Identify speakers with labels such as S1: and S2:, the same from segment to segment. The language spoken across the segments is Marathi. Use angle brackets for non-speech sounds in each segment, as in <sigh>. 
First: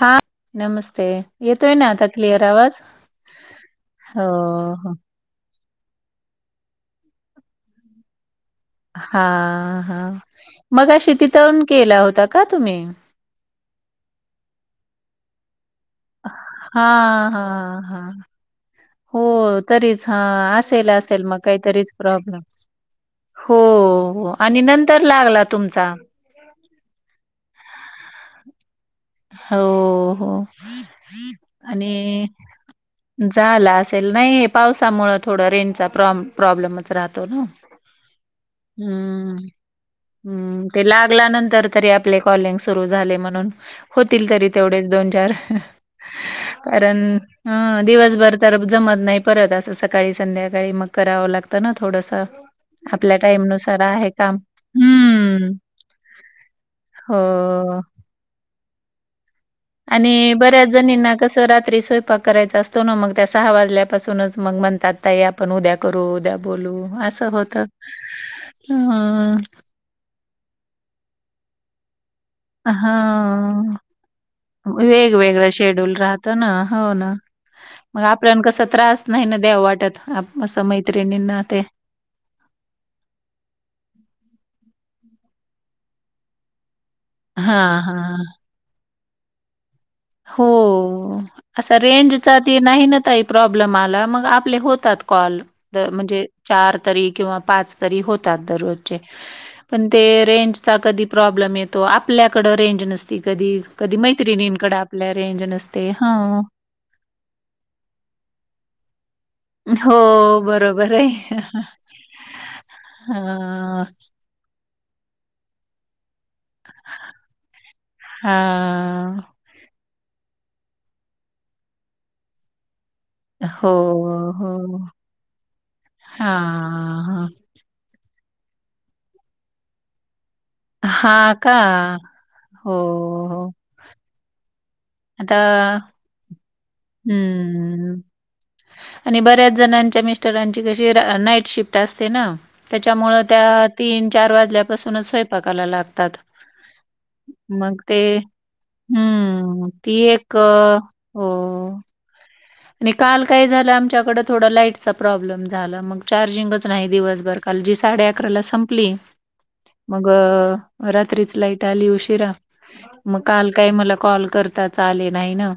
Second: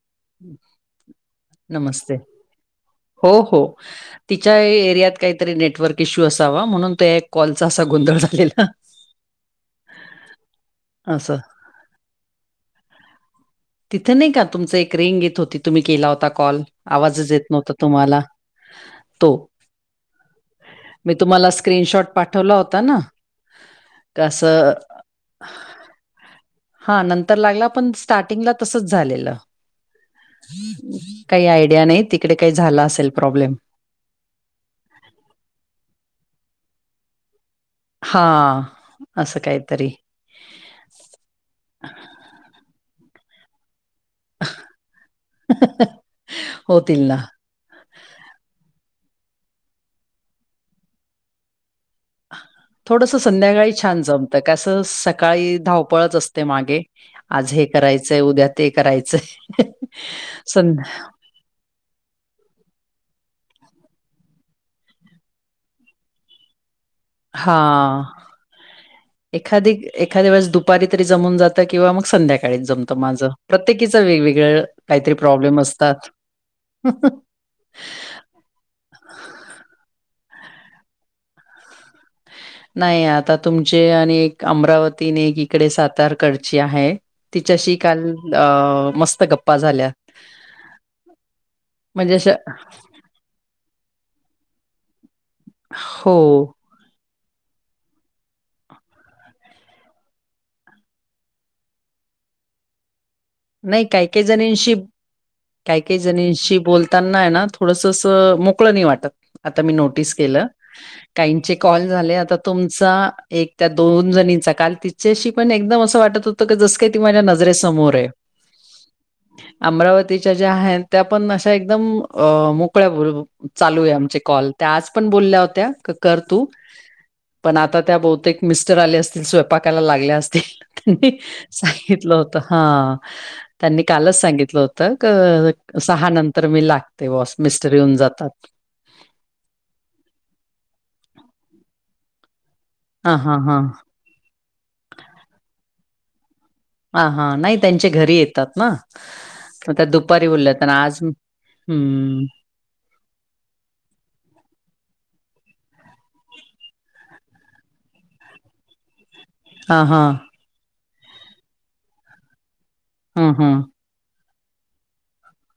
S1: हा. नमस्ते येतोय ना आता
S2: नमस्ते
S1: क्लिअर आवाज
S2: हो हो
S1: हो
S2: तिच्या
S1: हो
S2: एरियात काहीतरी नेटवर्क इश्यू असावा म्हणून त्या एक कॉलचा असा गोंधळ झालेला.
S1: हा हा मगाशी
S2: असं.
S1: तिथं येऊन केला होता का तुम्ही?
S2: तिथं नाही का तुमचं एक रिंग येत होती तुम्ही केला होता कॉल
S1: हा
S2: आवाजच येत
S1: हा
S2: नव्हता
S1: हा
S2: तुम्हाला.
S1: हो
S2: तो.
S1: तरीच हा असेल
S2: मी
S1: असेल मग
S2: तुम्हाला
S1: काहीतरीच
S2: स्क्रीनशॉट
S1: प्रॉब्लेम.
S2: पाठवला होता ना
S1: हो आणि
S2: कसं
S1: नंतर लागला तुमचा.
S2: हा नंतर लागला पण स्टार्टिंगला तसंच झालेलं
S1: हो हो
S2: काही आयडिया नाही तिकडे काही झालं असेल. प्रॉब्लेम.
S1: झाल असेल नाही हे पावसामुळं थोडं रेनचा प्रॉ प्रॉब्लेमच राहतो न.
S2: हां, असं
S1: हम्म.
S2: काहीतरी.
S1: हम्म ते लागल्यानंतर तरी आपले कॉलिंग सुरू झाले म्हणून होतील तरी तेवढेच दोन चार कारण
S2: होतील ना.
S1: ह दिवसभर तर जमत नाही परत असं सकाळी, संध्याकाळी मग करावं लागतं न थोडस.
S2: थोडस संध्याकाळी छान जमतं कसं
S1: हम्म.
S2: सकाळी धावपळच असते मागे. आज
S1: हो.
S2: हे करायचंय उद्या ते करायचंय.
S1: आणि बऱ्याच
S2: सं
S1: जणींना कसं रात्री स्वयंपाक करायचा असतो ना मग त्या सहा वाजल्यापासूनच मग त्या म्हणतात ताई पण उद्या करू उद्या बोलू असं होतं
S2: हां.
S1: हम्म.
S2: एखादी एखाद्या वेळेस दुपारी तरी जमून जातं किंवा मग संध्याका काळीच जमत माझं
S1: हां.
S2: प्रत्येकीच वेगवेगळ काहीतरी
S1: वेगवेगळं
S2: प्रॉब्लेम
S1: शेड्यूल
S2: असतात.
S1: राहतं ना, हो ना. मग आपल्या कस त्रास नाही न देऊ वाटत आ असं मैत्रिणींना ते.
S2: नाही आता तुमचे आणि एक अमरावती अन एक इकडे सातारकडची आहे. तिच्याशी
S1: हां,
S2: काल
S1: हां.
S2: अ मस्त गप्पा झाल्या.
S1: हो असं
S2: म्हणजे अशा
S1: रेंजचा ते नाही न ताई प्रॉब्लेम आला मग आपले होतात कॉल द म्हणजे
S2: हो.
S1: चार तरी. किंवा पाच तरी होतात दररोजचे. पण ते रेंजचा कधी प्रॉब्लेम येतो आपल्याकडं रेंज नसती कधी कधी मैत्रिणींकडे आपल्या रेंज नस
S2: काय काही जणीशी बोलताना आहे ना थोडसं असं मोकळ नाही वाटत. आता मी
S1: हो,
S2: नोटीस केलं
S1: बरोबर आहे.
S2: काहींचे कॉल झाले आता तुमचा एक त्या
S1: हां,
S2: दोन जणी चा काल तिच्याशी पण एकदम असं वाटत होतं की जस की ती माझ्या नजरेसमोर आहे.
S1: हां.
S2: अमरावतीच्या ज्या आहेत त्या पण अशा एकदम अ मोकळ्या बोल
S1: हो,
S2: चालू आहे आमचे कॉल त्या
S1: हो.
S2: आज पण बोलल्या होत्या क कर तू
S1: हां, हां.
S2: पण आता त्या बहुतेक मिस्टर आले असतील स्वयपाकाला लागल्या असतील.
S1: हां का?
S2: सांगितलं होत
S1: हो,
S2: हा.
S1: हो.
S2: त्यांनी कालच सांगितलं होतं
S1: आता
S2: क सहा नंतर मी लागते वॉस मिस्टर येऊन
S1: हं.
S2: जातात.
S1: आणि बऱ्याच जणांच्या मिस्टरांची कशी नाईट शिफ्ट असते ना त्याच्यामुळ
S2: हां, हां, हां.
S1: त्या तीन, चार वाजल्यापासूनच स्वयंपाकायला लागतात.
S2: हा हा नाही
S1: मग
S2: त्यांच्या
S1: ते
S2: घरी येतात ना
S1: हं.
S2: मग त्या
S1: ती
S2: दुपारी
S1: एक
S2: बोल्या होत्या
S1: अ,
S2: ना आज
S1: हो.
S2: हम्म
S1: आणि काल काय झालं, आमच्याकडं थोडा लाईटचा प्रॉब्लेम झाला मग चार्जिंगच नाही दिवसभर. काल जी साडे अकरा ला संपली
S2: हां,
S1: मग
S2: हां.
S1: रात्रीच लाईट आली उशिरा. मग
S2: हं,
S1: काल
S2: हं.
S1: काही मला कॉल करता आलेच नाही ना.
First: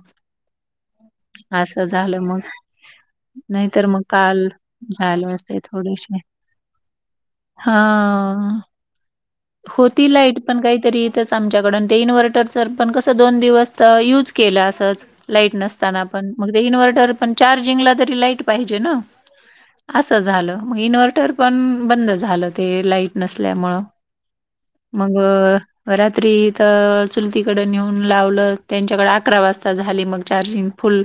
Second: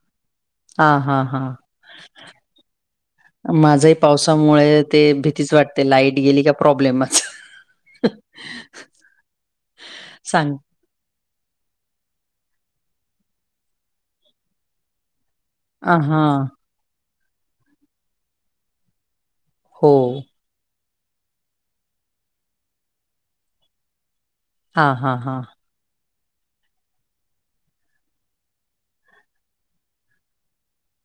S2: हा हा हा
S1: असं झालं मग नाहीतर
S2: माझाही
S1: मग काल
S2: पावसामुळे ते
S1: झाले
S2: भीतीच
S1: असते
S2: वाटते,
S1: थोडेसे
S2: लाईट गेली का प्रॉब्लेमच.
S1: हा होती लाईट
S2: सांग
S1: पण काही तरी इथच, आमच्याकडून ते इन्व्हर्टरर पण कसं दोन दिवस युज केलं असंच लाईट
S2: अ
S1: नसताना
S2: हा
S1: पण मग ते इन्व्हर्टर पण चार्जिंगला तरी लाईट पाहिजे ना,
S2: हो
S1: असं झालं मग इन्व्हर्टर पण बंद झालं ते लाईट नसल्यामुळं
S2: हा हा
S1: मग
S2: हा
S1: रात्री तर चुलतीकडे नेऊन लावलं, त्यांच्याकडे अकरा वाजता झाली मग चार्जिंग. फुल.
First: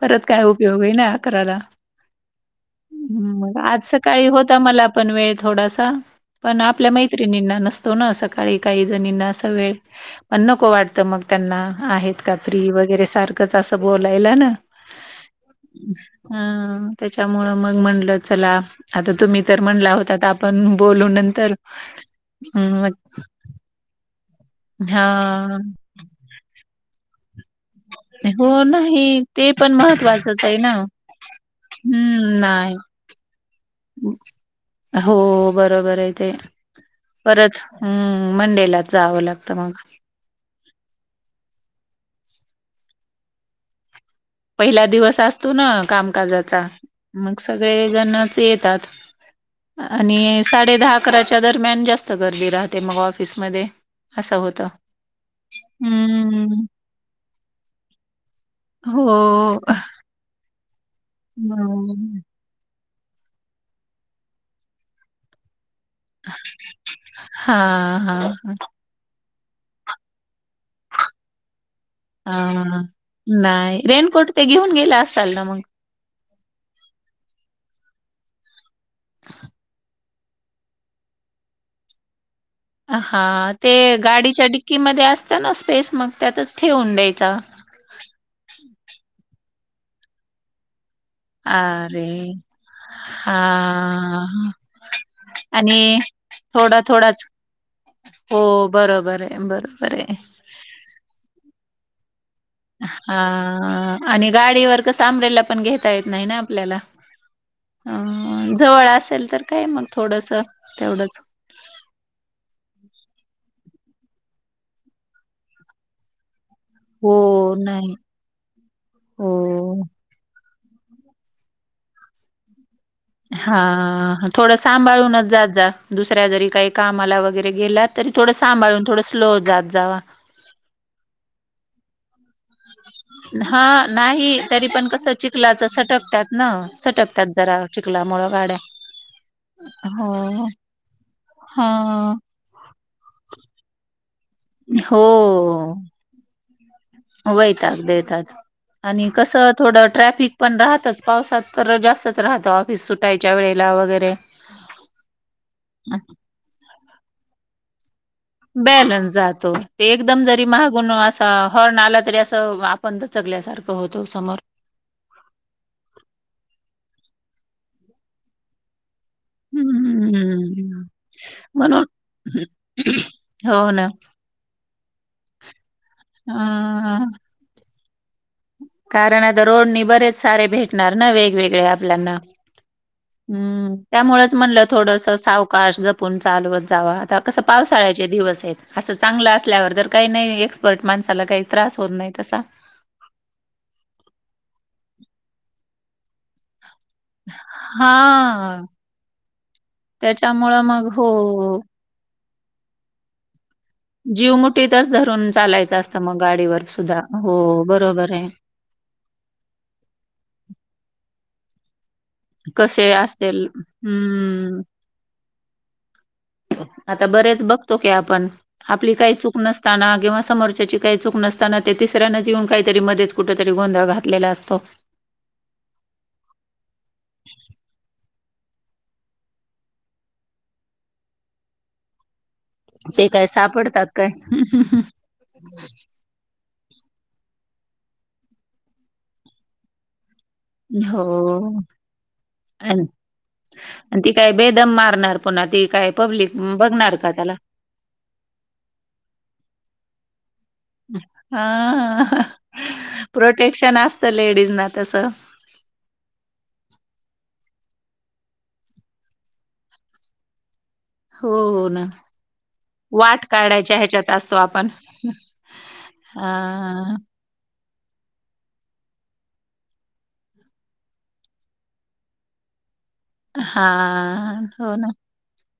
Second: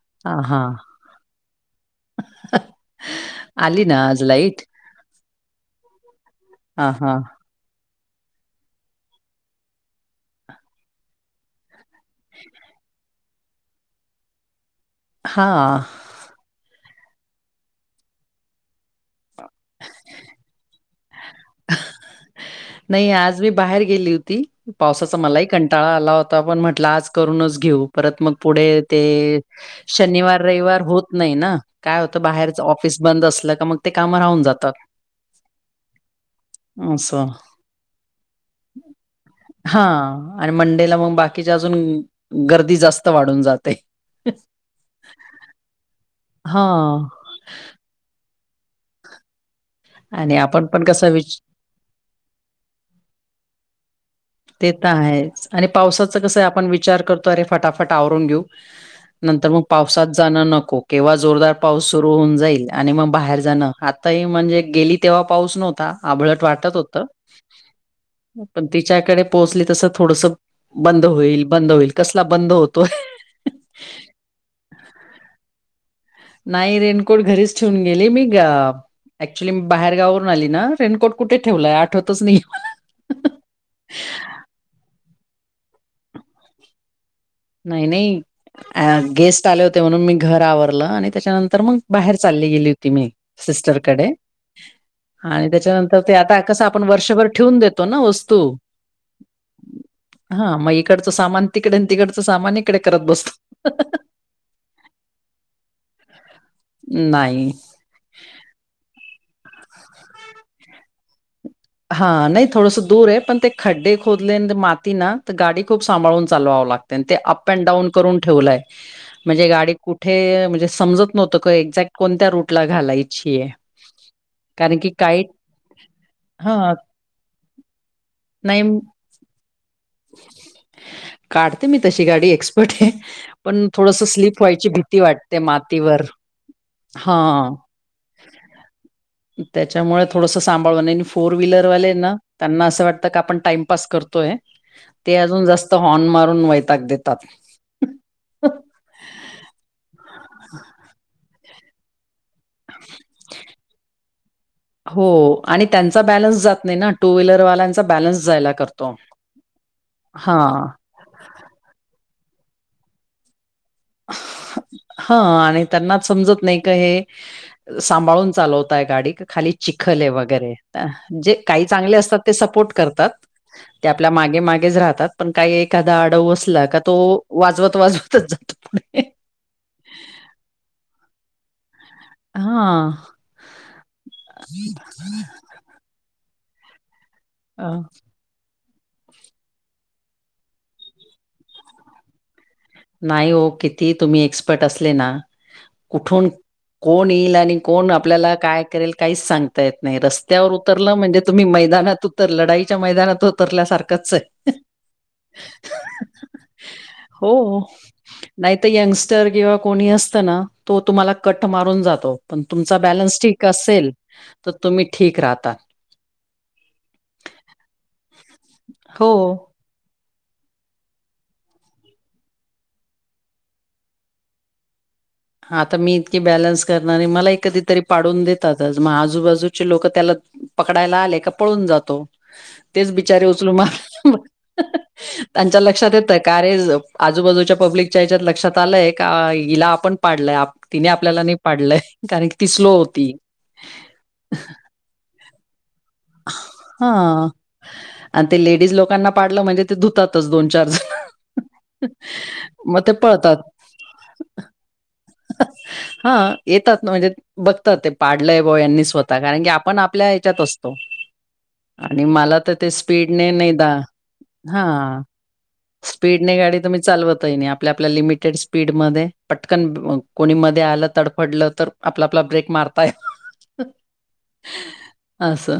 S1: परत
S2: हा
S1: काय
S2: हा
S1: उपयोग आहे ना, आकराला मग आज
S2: आली ना
S1: सकाळी होता
S2: लाईट
S1: मला प पण वेळ थोडासा पण, आपल्या
S2: हा हा
S1: मैत्रिणींना नसतो ना सकाळी काही जणींना असा वेळ, पण नको वाटतं मग. त्यांना आहेत का फ्री वगैरे, सारखंच असं बोलायला ना.
S2: हा
S1: ह त्यांच्यामुळे मग म्हणलं, चला आता तुम्ही तर म्हणला होता पण बोलू नंतर मग
S2: नाही आज मी बाहेर गेली होती, पावसाचा मलाही
S1: हां.
S2: कंटाळा आला हो आता आपण म्हटलं आज करूनच घेऊ. परत मग
S1: हो
S2: पुढे ते
S1: नाही पण
S2: शनिवार
S1: महत्त्वाचंच आहे ना
S2: -रविवार होत नाही ना, काय होत
S1: हम्म
S2: बाहेरच
S1: नाही.
S2: ऑफिस बंद असलं का मग ते काम राहून जातात.
S1: हो बरोबर आहे ते.
S2: असं
S1: परत हम्म मंडेलाच जावं लागतं मग
S2: हा आणि मंडेला मग बाकीच्या अजून गर्दी जास्त वाढून जाते.
S1: पहिला दिवस असतो ना कामकाजाचा,
S2: हां
S1: मग सगळे जणच येतात. आणि
S2: आपण
S1: साडे
S2: पण
S1: दहा
S2: कसा विच
S1: -अकराच्या दरम्यान जास्त गर्दी राहते मग ऑफिसमध्ये. असं होतं.
S2: ते तर आहे आणि पावसाचं कसं
S1: हम्म
S2: आपण विचार करतो अरे फटाफट आवरून घेऊ.
S1: हो
S2: नंतर मग पावसात जाणं नको, केव्हा जोरदार पाऊस सुरू होऊन जाईल आणि मग बाहेर जाणं आताही म्हणजे गेली तेव्हा पाऊस नव्हता. आभळट वाटत होत,
S1: हा हा हा.
S2: पण तिच्याकडे पोचले तस थोडस बंद होईल, बंद होईल कसला
S1: हा
S2: बंद
S1: हा
S2: होतोय
S1: नाही रेनकोट तेन घेऊन गेला असाल ना मग?
S2: नाही रेनकोट घरीच ठेवून गेली मी ग ऍक्च्युली मी बाहेर गावावरून आली ना, रेनकोट कुठे ठेवलाय आठवतच नाही. मला
S1: हा ते गाडीच्या डिक्कीमध्ये असत ना स्पेस, मग त्यातच ठेवून द्यायचा.
S2: नाही नाही गेस्ट आले होते, म्हणून मी घर आवरलं आणि त्याच्यानंतर मग
S1: अरे!
S2: बाहेर चालली गेली होती मी सिस्टरकडे
S1: हां
S2: आणि त्याच्यानंतर ते आता कसं आपण
S1: थोडा-थोडाच
S2: वर्षभर ठेवून देतो ना वस्तू
S1: हो, बरोबर आहे, बरोबर आहे.
S2: हा मग इकडचं सामान तिकडे न तिकडचं सामान इक
S1: हा आणि गाडीवर कसा आमरेला पण घेता येत नाही ना आपल्याला
S2: नाही
S1: अ जवळ असेल तर काय मग थोडस, तेवढंच
S2: हा नाही थोडंस दूर आहे पण ते खड्डे खोदले माती ना तर गाडी खूप सांभाळून चालवावं लाग अन ते
S1: हो,
S2: अप अँड डाऊन
S1: नाही.
S2: करून ठेवलाय, म्हणजे गाडी
S1: हो.
S2: कुठ कुठे म्हणजे समजत नव्हतं का एक्झॅक्ट कोणत्या रूट ला घालाय
S1: हा थोड सांभाळूनच
S2: काही
S1: जात जा. दुसऱ्या जरी काही
S2: हां,
S1: कामाला वगैरे गेला तरी थोडं
S2: नाही
S1: सांभाळून थोडं स्लो जात जावा.
S2: काढते मी तशी गाडी एक्स पर्ट हे,
S1: हा
S2: पण थोडस
S1: नाही
S2: स्लीप
S1: तरी
S2: व्हायची
S1: पण
S2: भीती
S1: कसं
S2: वाटते
S1: चिखलाच
S2: मातीवर, हा.
S1: चिखलामुळे गाड्या
S2: त्याच्यामुळे थोडंसं
S1: हो
S2: सांभाळून आणि फोर
S1: हा
S2: व्हीलरवाले हे ना त्यांना असं वाटत का आपण टाइमपास करतोय.
S1: हो
S2: ते अजून जास्त हॉर्न मारून वैताग देतात.
S1: ताग देतात, आणि कसं थोडं ट्रॅफिक पण राहतच पावसात. तर जास्तच राहत <inaudible>
S2: हो आणि त्यांचा बॅलन्स जात नाही ना. टू व्हीलरवाल्यांचा बॅलन्स जायला करतो.
S1: बॅलन्स जातो, ते एकदम जरी
S2: हां.
S1: मागून असा हॉर्न आला तरी असं आप पण दचगल्यासारखं होतो समोर
S2: हा आणि त्यांना समजत नाही का हे, सांभाळून चालवताय गाडी का खाली चिखल आहे वगैरे,
S1: हम्म
S2: जे काही
S1: म्हणून
S2: चांगले असतात ते सपोर्ट करतात.
S1: हो ना
S2: ते आपल्या मागे मागेच राहतात पण काही एखादा आडाऊ असला का तो
S1: अ
S2: वाजवत वाजवतच जातो. पुढे.
S1: कारण आता रोडनी बरेच सारे भेटणार ना वेगवेगळे आपल्यांना.
S2: हां.
S1: हम्म, त्यामुळेच म्हणलं थोडस साव काश जपून चालवत जावा आता कसं
S2: अ,
S1: पावसाळ्याचे दिवस आहेत. असं चांगल असल्यावर तर काही नाही एक्सपर्ट माणसाला काही त्रास होत नाही तसा.
S2: नाही ओ किती तुम्ही एक्सपर्ट असले ना, कुठून कोण येईल आणि कोण आपल्याला
S1: हा
S2: काय करेल काहीच सांगता येत नाही रस्त्यावर उत
S1: त्याच्यामुळं
S2: उतरल
S1: मग
S2: म्हणजे तुम्ही
S1: हो.
S2: मैदानात उतरल लढाईच्या मैदानात उतरल्यासारख
S1: जीव मुठीतच धरून चालायच असत मंग गाडीवर सुद्धा, हो बरोबर आहे.
S2: नाही तर यंगस्टर किंवा कोणी असत ना तो तुम्हाला कट मारून जातो. पण तुमचा
S1: कसे
S2: बॅलन्स ठीक
S1: असतील
S2: असेल, तर
S1: हम्म.
S2: तुम्ही ठीक राहता.
S1: आता बरेच बघतो की आपण आपली काही चूक
S2: हो
S1: नस असताना किंवा समोरच्याची काही चूक नसताना ते तिसऱ्यांनाच येऊन काहीतरी मध्येच कुठ तरी गोंधळ घातलेला असतो.
S2: आता मी इतकी बॅलन्स करणारी, मला ही कधी तरी पाडून देत जातात, मग आजूबाजूचे लोक त्याला पकडायला आले का पळून जातो. तेच
S1: ते काय
S2: बिचारे उचलून
S1: सापडतात काय?
S2: मार त्यांच्या लक्षात येतय का अरे आजूबाजूच्या पब्लिकच्या ह्याच्यात लक्षात आलंय का हिला आपण पाडलय, आप तिने आपल्याला नाही
S1: हो.
S2: पाडलंय कारण की ती स्लो
S1: अन
S2: होती.
S1: आणि ती काय बेदम मारणार पुन्हा ती काय. पब्लिक
S2: हा,
S1: बघणार का त्याला?
S2: आणि ते लेडीज लोकांना पाडल म्हणजे ते धुतातच दोन-चार जण,
S1: हां.
S2: मग ते पळतात.
S1: त्या लेडीजना तस
S2: हा येतात ना म्हणजे बघतात ते पाडलंय बो यांनी स्वतः कारण की आपण आपल्या ह्याच्यात असतो
S1: हो ना.
S2: आणि मला तर ते
S1: वाट
S2: स्पीडने नाही द
S1: काढायच्या ह्याच्यात असतो
S2: हा
S1: आपण.
S2: स्पीडने गाडी तुम्ही
S1: हां.
S2: चालवत आप आपल्या लिमिटेड स्पीडमध्ये पटकन कोणी मध्ये आलं तडफडलं तर आपला आपला ब्रेक मारताय
S1: हा.. न. हो, ना.
S2: असं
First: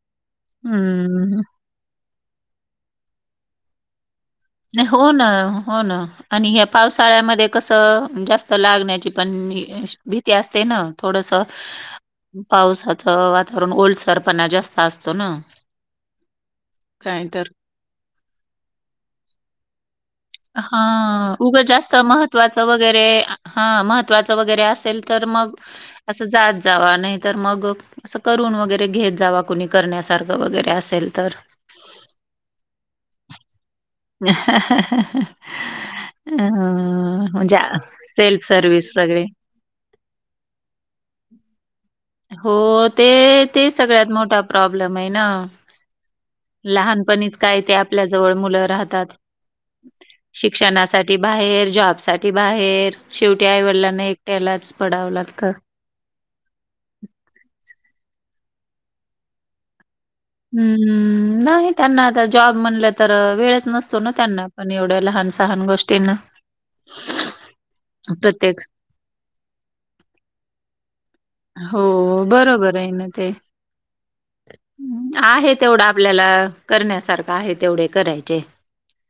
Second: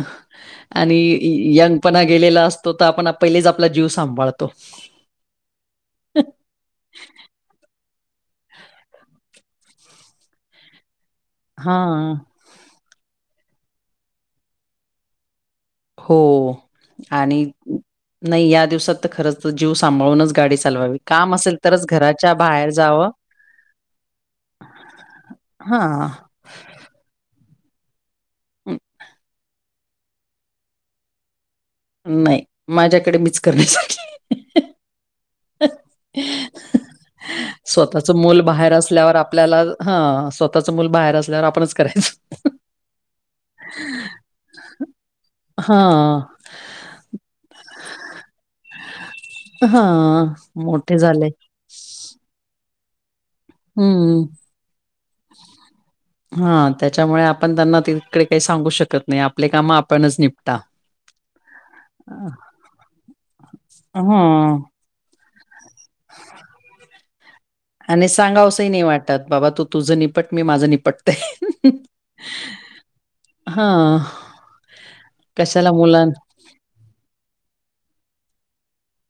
S2: आणि
S1: हं.
S2: य.. यंग. पणा गेलेला असतो, तर आपण. पहिलेच आपला जीव सांभाळतो.
S1: हो, न. हो. न. आणि ह्या पावसाळ्यामध्ये कसं. जास्त लागण्याची पण, भीती असते ना. थोडसं.
S2: हा.
S1: पावसाचं वातावरण ओलसरपणा जास्त असतो ना
S2: हो
S1: काय
S2: आणि
S1: तर.
S2: नाही या दिवसात तर खरंच जीव सांभाळूनच गाडी
S1: हा
S2: चालवावी. काम असेल
S1: उगं
S2: तरच
S1: जास्त
S2: घराच्या
S1: महत्त्वाचं
S2: बाहेर
S1: वगैरे
S2: जावं.
S1: हा महत्त्वाचं वगैरे असेल तर मग
S2: हां.
S1: असं, जा जावा. नाहीतर मग, असं करून
S2: अं,
S1: वगैरे घेत जावा. कुणी करण्यासारखं, वगैरे असेल तर.
S2: नाही. माझ्याकडे, मीच करण्यासारखी.
S1: हॅ.. हॅ.. हॅ.. हॅ.. हॅ. म्हणजे
S2: स्वतःच मुल,
S1: सेल्फ
S2: बाहेर
S1: सर्व्हिस
S2: असल्यावर.
S1: सगळे.
S2: आपल्याला ह.. स्व ‌ स्तःच मूल बाहेर असल्यावर, आपणच करायचं.
S1: हो ते ते सगळ्यात मोठा प्रॉब्लेम आहे ना.
S2: हा.
S1: लहानपणीच काय ते, आपल्या जवळ मुलं राहत
S2: ह.
S1: शिक्षणासाठी, बाहेर जॉब साठी बाहेर. शेवटी, आईवडलांना
S2: हं.
S1: एकट्यालाच. पडावं, लागतं.
S2: हा. त्याच्यामुळे आपण त्यांना, तिकडे काही सांगू शकत नाही. आपले काम, आपणच निप
S1: हम्म्, हम्म्. नाही. त्यांना आता, जॉब म्हणलं तर. वेळच नसतो ना त्यांना.
S2: हं.
S1: पण एवढ्या लहान सहान गोष् तिनं.
S2: आणि सांगावसंही नाही वाटत. बाबा तू तुझं निपट. मी माझं निपट
S1: हो. बरोबरय न ते.
S2: हां.
S1: आहे
S2: कशाला
S1: तेवढ,
S2: मुलां
S1: आपल्याला. करण्यासारखं आहे, तेवढे करायचे.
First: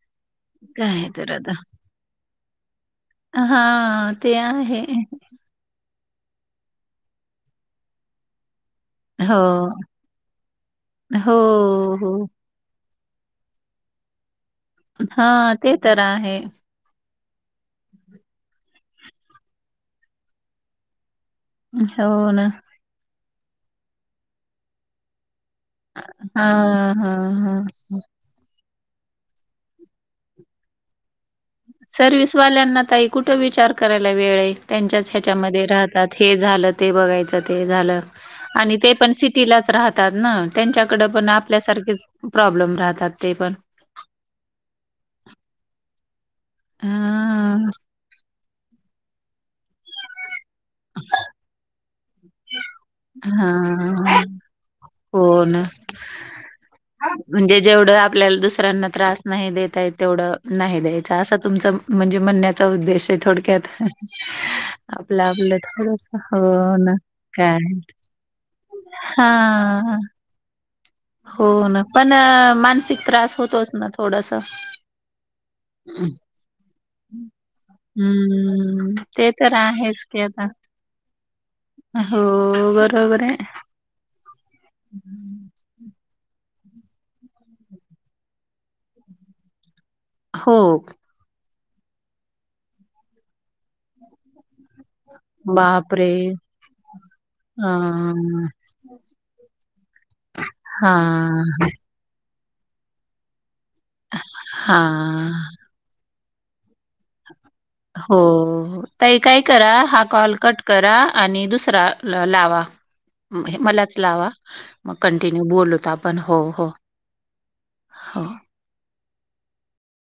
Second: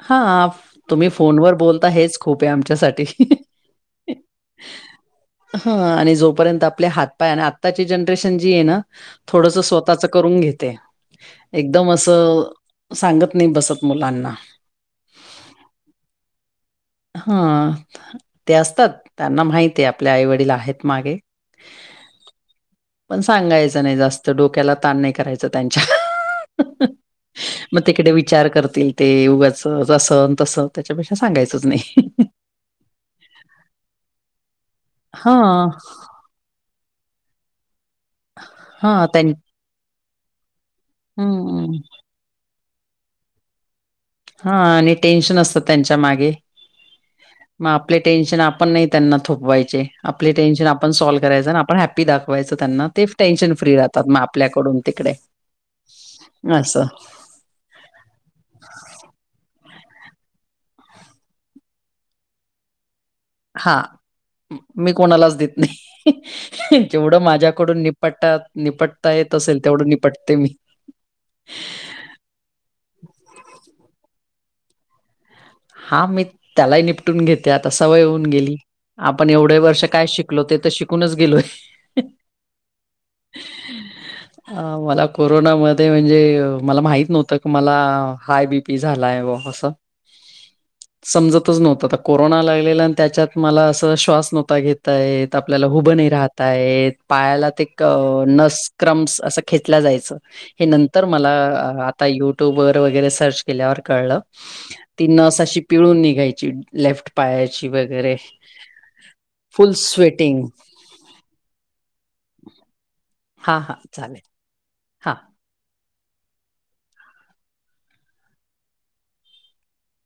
S2: हा.
S1: काय
S2: तुम्ही,
S1: तर आता
S2: फोनवर बोलता. हेच, खूपय आमच्यासाठी.
S1: हा. ते, आहे.
S2: ह. आणि जोपर्यंत आपले हातपाय अण, आत्ताची जनरेशन जी ये न. थोडस,
S1: हो.
S2: स्वतःच करून घेते.
S1: हो,
S2: एकदम
S1: हो.
S2: असं सांगत नाइ, बसत मुलांना.
S1: हा. ते तर, आहे.
S2: हा. ते असतात. त्यांना माहितय आपलें आई-वडील आहेत मागे.
S1: हौ, ना.
S2: पण, सांगायचं, नाही जास्त. डोक्याला, ताण नाही करायचं. त्यांच्या.
S1: हां, हां, हां.
S2: मग तिकडे वि चार करतील ते. उगाचच, असं-तसं. त्याच्यापेक्षा, सांगायचंच नाही.
S1: सर्विसवाल्यांना ताई, कुठ विचार करायला, वेळ आहे. त्यांच्याच ह्याच्यामध्ये,
S2: हां,
S1: राहतात. हे झाल. ते बघायच, ते झाल. आणि ते
S2: हां.
S1: पण
S2: त्यां
S1: सिटीलाच राहतात ना. त्यांच्या कड पण,
S2: हं.
S1: आपल्यासारखेच, प्रॉब्लेम राहतात ते पण
S2: हां आणि टेन्शन असत, त्यांच्या मागे, म
S1: हां,
S2: आपले टेन्शन आप पण नाही त्यांना, थोपवायचे. आपले टेन्शन, आपण साॅल करायचे. अण आपण हॅप हॅप्पी, दाखवायच त्यांना. तेच टेन्शन फ्री, राहातात मग
S1: हां.
S2: आपल्याकडून, तिकडे.
S1: हो ना.
S2: आसं.
S1: म्हणजे जेवढ, आपल्याला दुसऱ्यांना त्रास नाही देता येत तेवढ. नाही द्यायचा. आसा तुमच म्हणजे म्हणण्याचा उद्देश आहे थोड क्यात,
S2: हां. मी कोणालाच देत
S1: आपल-आपल
S2: नाही.
S1: थोडस हो ना. काय?
S2: पटात. निपटता येत असेल,
S1: हा
S2: तेवढ निपटते मी.
S1: हो ना पण मानसिक त्रास होतोच ना थोडसा.
S2: हा मी त्यालाही निपटून घेते, आता सवय होऊन गेली,
S1: हम्म ते
S2: आपण
S1: तर
S2: एवढे वर्ष
S1: आहेच
S2: काय
S1: की
S2: शिकलो
S1: आता
S2: ते तर शिक कुणच गेलोय.
S1: हो बरोबर आहे.
S2: मला कोरोनामध्ये म्हणजे मला माहित नव्हत की मला हाय बी पी झालाय व अस.
S1: हो
S2: समजतच नव्हत आता कोरोना लागलेला आणि त्याच्यात मला अस श्वास नव्हता घेता त येत. आपल्याला ऊभ नाही
S1: बापरे
S2: राहाता येत. पायाला ते
S1: अ
S2: नस, क्रम्स अस खेचला जायच. हे
S1: हा
S2: नंतर मला आ आत ताई, युट्यूबवर वगैरे, सर्च केल्यावर कळल.
S1: हा
S2: ती नस तशी, पिळून निघायची. लेफ्ट पायाची वगैरे.
S1: हो ताई काय करा
S2: फुल
S1: हा कॉल
S2: स्वेटिंग.
S1: कट करा आणि दुसरा लावा
S2: हां, हां.
S1: मलाच
S2: चालेल.
S1: लावा मग
S2: हां.
S1: कंटिन्यू. बोलुत आपण हो हो हो.